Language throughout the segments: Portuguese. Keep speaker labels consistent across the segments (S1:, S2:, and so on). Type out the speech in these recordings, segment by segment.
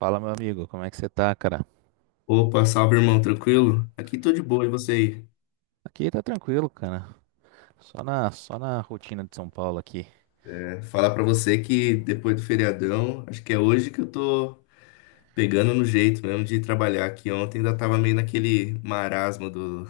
S1: Fala, meu amigo, como é que você tá, cara?
S2: Opa, salve irmão, tranquilo? Aqui tô de boa, e você aí?
S1: Aqui tá tranquilo, cara. Só na rotina de São Paulo aqui.
S2: É, falar pra você que depois do feriadão, acho que é hoje que eu tô pegando no jeito mesmo de trabalhar aqui. Ontem ainda tava meio naquele marasmo do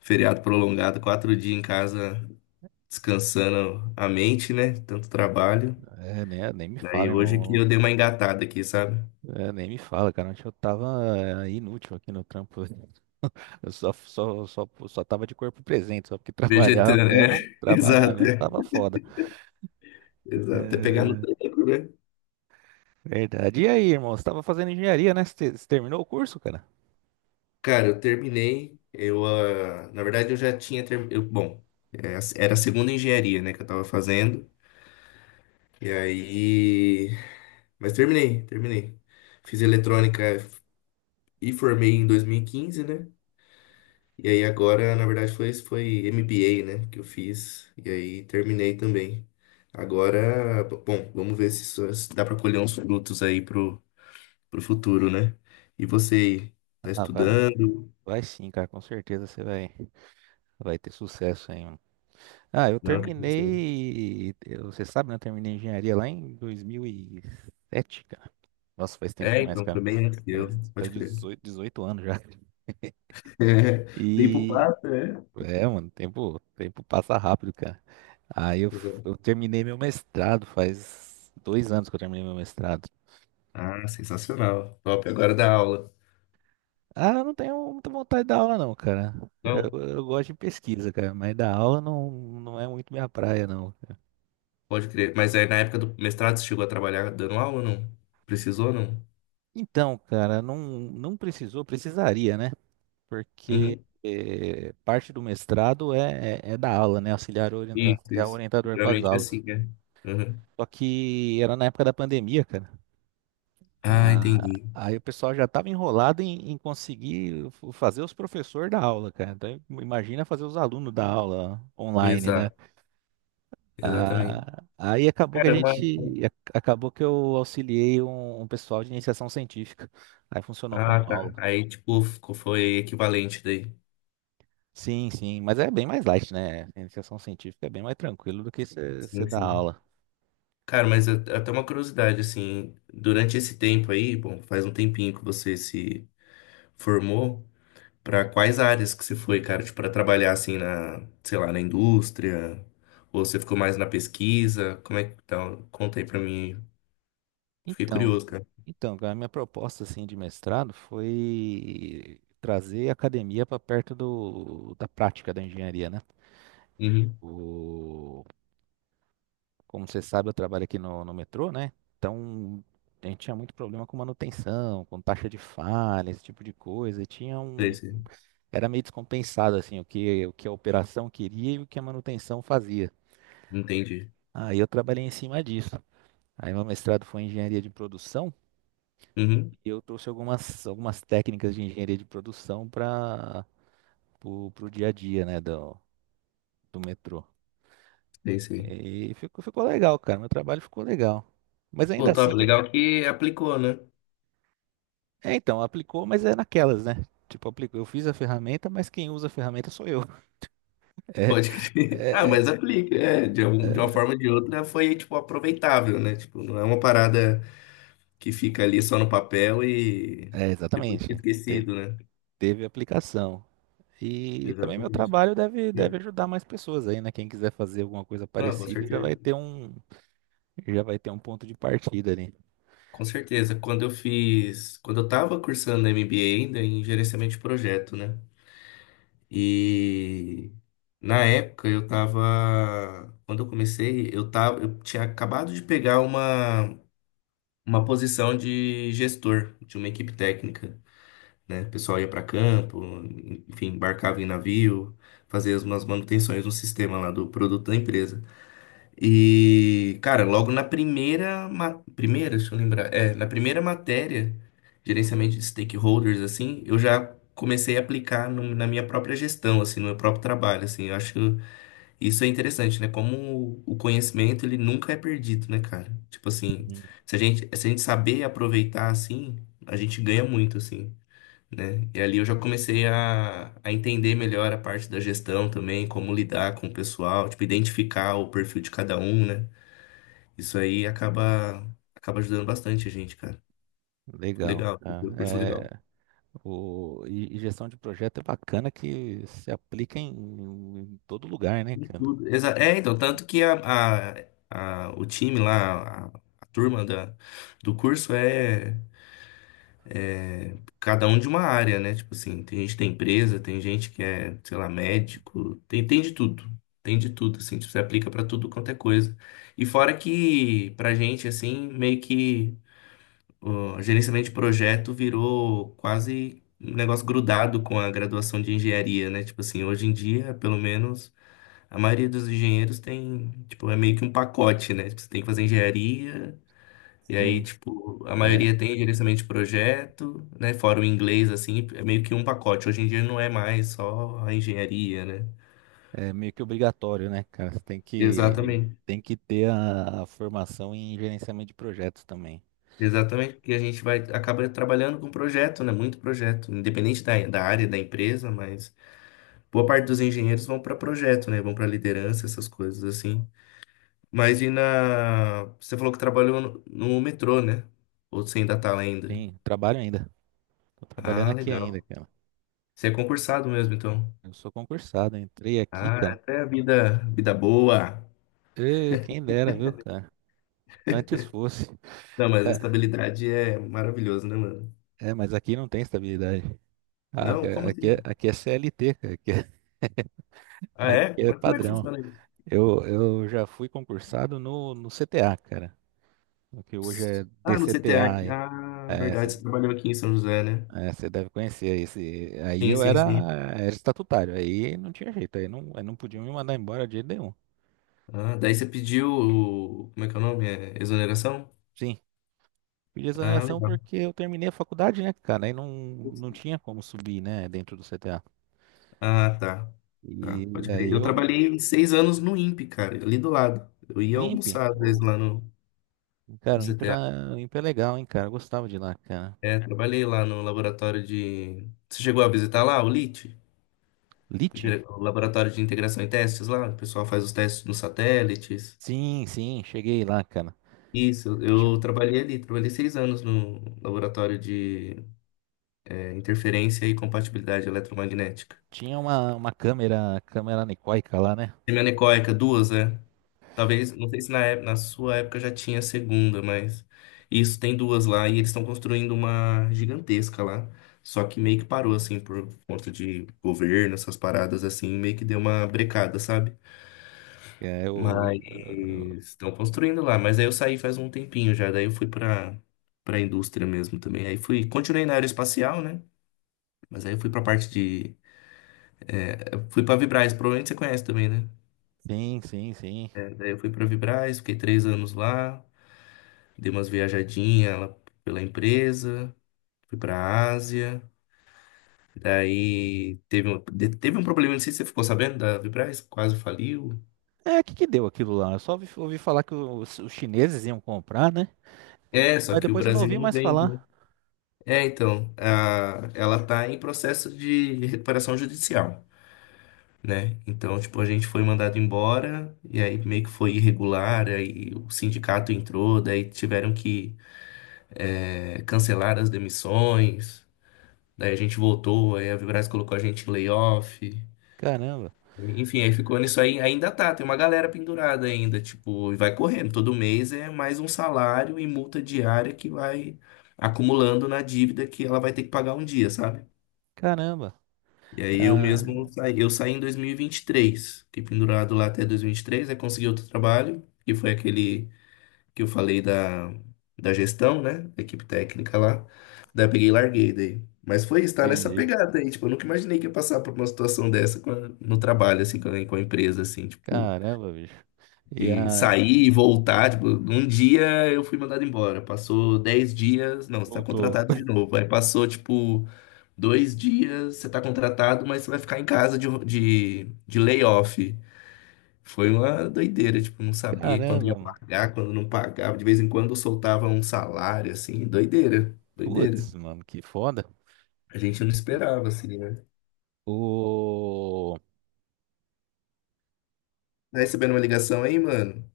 S2: feriado prolongado, quatro dias em casa descansando a mente, né? Tanto trabalho.
S1: É, né? Nem me
S2: Daí
S1: fala,
S2: hoje que eu
S1: irmão.
S2: dei uma engatada aqui, sabe?
S1: É, nem me fala, cara. Ontem eu tava inútil aqui no trampo. Eu só tava de corpo presente, só porque trabalhar
S2: Vegetando, é,
S1: mesmo, trabalhar
S2: exato,
S1: mesmo
S2: é,
S1: tava foda.
S2: exato, é pegar no
S1: É,
S2: tranco, né?
S1: verdade. E aí, irmão? Você tava fazendo engenharia, né? Você terminou o curso, cara?
S2: Cara, eu terminei. Eu, na verdade, eu já tinha terminado. Bom, é, era a segunda engenharia, né, que eu tava fazendo. E aí. Mas terminei, terminei. Fiz eletrônica e formei em 2015, né? E aí agora, na verdade, foi MBA, né, que eu fiz. E aí terminei também. Agora, bom, vamos ver se dá pra colher uns frutos aí pro futuro, né? E você aí, tá
S1: Ah, vai,
S2: estudando?
S1: vai sim, cara. Com certeza você vai ter sucesso aí.
S2: Não, o que que você
S1: Você sabe, né? Eu terminei engenharia lá em 2007, cara. Nossa, faz tempo
S2: É,
S1: demais,
S2: então, foi
S1: cara.
S2: bem antes de eu,
S1: Faz, faz
S2: pode crer.
S1: 18, 18 anos já.
S2: É, o tempo
S1: E
S2: passa, é?
S1: é, mano, tempo passa rápido, cara.
S2: Exato.
S1: Eu terminei meu mestrado, faz 2 anos que eu terminei meu mestrado.
S2: Ah, sensacional. Top, agora dá aula.
S1: Ah, eu não tenho muita vontade de dar aula, não, cara.
S2: Não,
S1: Eu gosto de pesquisa, cara, mas dar aula não é muito minha praia, não.
S2: pode crer. Mas aí na época do mestrado você chegou a trabalhar dando aula ou não? Precisou ou não?
S1: Então, cara, não precisou, precisaria, né? Porque
S2: Uhum.
S1: parte do mestrado é da aula, né?
S2: Isso,
S1: Auxiliar
S2: isso.
S1: orientador com as
S2: Geralmente é
S1: aulas.
S2: assim, né? Uhum.
S1: Só que era na época da pandemia, cara.
S2: Ah,
S1: Ah,
S2: entendi.
S1: aí o pessoal já estava enrolado em conseguir fazer os professores da aula, cara. Então, imagina fazer os alunos da aula online, né?
S2: Exato, exatamente.
S1: Ah, aí acabou que a
S2: Caramba.
S1: gente, acabou que eu auxiliei um pessoal de iniciação científica. Aí funcionou
S2: Ah,
S1: como
S2: tá.
S1: aula.
S2: Aí, tipo, foi equivalente daí.
S1: Sim, sim, mas é bem mais light, né? A iniciação científica é bem mais tranquilo do que você
S2: Sim,
S1: dar
S2: sim.
S1: aula.
S2: Cara, mas até uma curiosidade, assim, durante esse tempo aí, bom, faz um tempinho que você se formou? Pra quais áreas que você foi, cara? Tipo, pra trabalhar assim na, sei lá, na indústria? Ou você ficou mais na pesquisa? Como é que tá? Conta aí pra mim. Fiquei
S1: Então,
S2: curioso, cara.
S1: então, a minha proposta assim de mestrado foi trazer a academia para perto do, da prática da engenharia, né?
S2: Uhum.
S1: O, como você sabe, eu trabalho aqui no metrô, né? Então, a gente tinha muito problema com manutenção, com taxa de falha, esse tipo de coisa. E tinha
S2: Sei, sei.
S1: era meio descompensado assim o que a operação queria e o que a manutenção fazia.
S2: Entendi.
S1: Aí eu trabalhei em cima disso. Aí meu mestrado foi em engenharia de produção
S2: Uhum.
S1: e eu trouxe algumas técnicas de engenharia de produção para o dia a dia, né, do metrô.
S2: Sei, sei.
S1: E ficou legal, cara. Meu trabalho ficou legal. Mas
S2: Pô,
S1: ainda
S2: top.
S1: assim,
S2: Legal que aplicou, né?
S1: é então, aplicou, mas é naquelas, né? Tipo, aplicou, eu fiz a ferramenta, mas quem usa a ferramenta sou eu.
S2: Pode crer.
S1: É,
S2: Ah, mas
S1: é,
S2: aplica, é. De, de uma
S1: é,
S2: forma ou de outra foi, tipo, aproveitável, né? Tipo, não é uma parada que fica ali só no papel e depois fica
S1: exatamente.
S2: esquecido, né?
S1: Teve aplicação. E também meu
S2: Exatamente.
S1: trabalho deve ajudar mais pessoas aí, né? Quem quiser fazer alguma coisa
S2: Não, com
S1: parecida já vai
S2: certeza.
S1: ter um, já vai ter um ponto de partida ali.
S2: Com certeza, quando eu fiz, quando eu estava cursando MBA ainda em gerenciamento de projeto, né? E na época eu tava, quando eu comecei, eu tava, eu tinha acabado de pegar uma posição de gestor de uma equipe técnica, né? O pessoal ia para campo, enfim, embarcava em navio, fazia umas manutenções no sistema lá do produto da empresa. E, cara, logo na primeira, deixa eu lembrar, é, na primeira matéria, gerenciamento de stakeholders, assim, eu já comecei a aplicar na minha própria gestão, assim, no meu próprio trabalho, assim, eu acho que isso é interessante, né? Como o conhecimento, ele nunca é perdido, né, cara? Tipo assim,
S1: Sim.
S2: se a gente saber aproveitar, assim, a gente ganha muito, assim, né? E ali eu já comecei a entender melhor a parte da gestão também, como lidar com o pessoal, tipo, identificar o perfil de cada um, né? Isso aí acaba, acaba ajudando bastante a gente, cara. Foi
S1: Legal,
S2: legal,
S1: cara.
S2: foi um curso legal.
S1: E gestão de projeto é bacana que se aplica em todo lugar, né,
S2: De
S1: cara?
S2: tudo. É, então, tanto que o time lá, a turma do curso é cada um de uma área, né? Tipo assim, tem gente que tem empresa, tem gente que é, sei lá, médico, tem, tem de tudo. Tem de tudo, assim, tipo, você aplica pra tudo quanto é coisa. E fora que, pra gente, assim, meio que. O gerenciamento de projeto virou quase um negócio grudado com a graduação de engenharia, né? Tipo assim, hoje em dia, pelo menos, a maioria dos engenheiros tem, tipo, é meio que um pacote, né? Tipo, você tem que fazer engenharia, e aí,
S1: Sim.
S2: tipo, a
S1: É,
S2: maioria tem gerenciamento de projeto, né? Fora o inglês, assim, é meio que um pacote. Hoje em dia não é mais só a engenharia, né?
S1: é meio que obrigatório, né, cara? Você tem
S2: Exatamente.
S1: tem que ter a formação em gerenciamento de projetos também.
S2: Exatamente, porque a gente vai acaba trabalhando com projeto, né? Muito projeto, independente da área da empresa, mas boa parte dos engenheiros vão para projeto, né? Vão para liderança, essas coisas assim. Mas e na. Você falou que trabalhou no metrô, né? Ou você ainda tá lá ainda?
S1: Sim, trabalho ainda. Tô trabalhando
S2: Ah,
S1: aqui ainda,
S2: legal.
S1: cara.
S2: Você é concursado mesmo, então.
S1: Eu sou concursado, entrei aqui,
S2: Ah,
S1: cara.
S2: até a vida, vida boa.
S1: Ê, quem dera, viu, cara? Antes fosse.
S2: Não, mas a
S1: É,
S2: estabilidade é maravilhoso, né, mano?
S1: é, mas aqui não tem estabilidade. Ah, Aqui
S2: Não,
S1: é,
S2: como
S1: aqui é
S2: assim?
S1: aqui é CLT, cara. Aqui é,
S2: Ah,
S1: aqui
S2: é?
S1: é
S2: Mas como é que
S1: padrão.
S2: funciona isso?
S1: Eu já fui concursado no CTA, cara. O que hoje é
S2: Ah, no CTA
S1: DCTA.
S2: aqui.
S1: Aí.
S2: Ah,
S1: É,
S2: verdade, você trabalhou aqui em São José, né?
S1: você deve conhecer esse. Aí
S2: Sim,
S1: eu
S2: sim,
S1: era,
S2: sim.
S1: era estatutário. Aí não tinha jeito. Aí não podiam me mandar embora de jeito nenhum.
S2: Ah, daí você pediu. Como é que é o nome? É exoneração?
S1: Sim, pedi
S2: Ah,
S1: exoneração
S2: legal.
S1: porque eu terminei a faculdade, né, cara? Aí não, não tinha como subir, né, dentro do CTA.
S2: Ah, tá. Tá,
S1: E
S2: pode
S1: aí
S2: crer. Eu
S1: eu,
S2: trabalhei 6 anos no INPE, cara, ali do lado. Eu ia
S1: no INPE.
S2: almoçar às vezes
S1: Ô,
S2: lá no
S1: cara, o INPE,
S2: CTA.
S1: era, o INPE é legal, hein, cara? Eu gostava de ir lá, cara.
S2: É, trabalhei lá no laboratório de. Você chegou a visitar lá o LIT?
S1: Lite?
S2: O laboratório de integração e testes lá? O pessoal faz os testes nos satélites.
S1: Sim, sim, cheguei lá, cara.
S2: Isso,
S1: Tinha,
S2: eu trabalhei ali, trabalhei 6 anos no laboratório de é, interferência e compatibilidade eletromagnética.
S1: tinha uma câmera, câmera anecoica lá, né?
S2: Semianecóica, duas, né? Talvez, não sei se na sua época já tinha a segunda, mas isso tem duas lá e eles estão construindo uma gigantesca lá. Só que meio que parou, assim, por conta de governo, essas paradas assim, meio que deu uma brecada, sabe?
S1: É, o,
S2: Mas estão construindo lá. Mas aí eu saí faz um tempinho já, daí eu fui pra, pra indústria mesmo também. Aí fui, continuei na aeroespacial, né? Mas aí eu fui pra parte de. É, eu fui pra Vibraz, provavelmente você conhece também, né?
S1: sim, sim.
S2: É, daí eu fui pra Vibraz, fiquei 3 anos lá. Dei umas viajadinhas lá pela empresa, fui pra Ásia. Daí teve um, teve um problema, não sei se você ficou sabendo, da Vibraz, quase faliu.
S1: É, o que que deu aquilo lá? Eu só ouvi, ouvi falar que os chineses iam comprar, né?
S2: É, só
S1: Mas
S2: que o
S1: depois eu não
S2: Brasil
S1: ouvi
S2: não
S1: mais
S2: vende, né?
S1: falar.
S2: É, então, a, ela tá em processo de recuperação judicial, né? Então, tipo, a gente foi mandado embora, e aí meio que foi irregular, aí o sindicato entrou, daí tiveram que é, cancelar as demissões, daí a gente voltou, aí a Vibraz colocou a gente em layoff.
S1: Caramba,
S2: Enfim, aí ficou nisso aí, ainda tá, tem uma galera pendurada ainda, tipo, e vai correndo, todo mês é mais um salário e multa diária que vai acumulando na dívida que ela vai ter que pagar um dia, sabe?
S1: caramba.
S2: E aí eu
S1: Ah,
S2: mesmo saí, eu saí em 2023, fiquei pendurado lá até 2023, aí consegui outro trabalho, que foi aquele que eu falei da gestão, né, da equipe técnica lá, daí eu peguei e larguei daí. Mas foi isso, tá nessa
S1: entendi.
S2: pegada aí, tipo, eu nunca imaginei que ia passar por uma situação dessa com no trabalho, assim, com a empresa, assim, tipo...
S1: Caramba, bicho. E
S2: E
S1: a...
S2: sair e voltar, tipo, um dia eu fui mandado embora. Passou 10 dias, não, você tá
S1: Voltou.
S2: contratado de novo. Aí passou, tipo, dois dias, você tá contratado, mas você vai ficar em casa de layoff. Foi uma doideira, tipo, não sabia quando ia
S1: Caramba, mano.
S2: pagar, quando não pagava. De vez em quando soltava um salário, assim, doideira, doideira.
S1: Putz, mano, que foda.
S2: A gente não esperava, assim, né?
S1: O...
S2: Tá recebendo uma ligação aí, mano?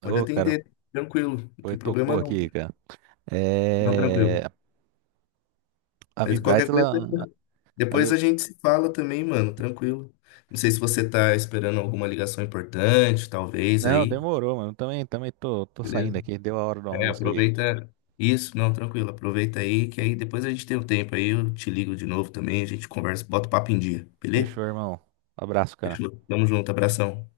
S2: Pode
S1: Ô, cara,
S2: atender, tranquilo, não
S1: foi,
S2: tem problema
S1: tocou
S2: não.
S1: aqui, cara.
S2: Não,
S1: É...
S2: tranquilo.
S1: A
S2: Mas
S1: Vibraz,
S2: qualquer coisa,
S1: ela. A
S2: depois a
S1: Vi-
S2: gente se fala também, mano, tranquilo. Não sei se você tá esperando alguma ligação importante, talvez
S1: Não,
S2: aí,
S1: demorou, mano. Também, tô saindo
S2: beleza?
S1: aqui. Deu a hora do
S2: É,
S1: almoço aqui.
S2: aproveita isso, não, tranquilo, aproveita aí, que aí depois a gente tem um tempo aí, eu te ligo de novo também, a gente conversa, bota o papo em dia, beleza?
S1: Fechou, irmão. Abraço, cara.
S2: Fechou? Tamo junto, abração.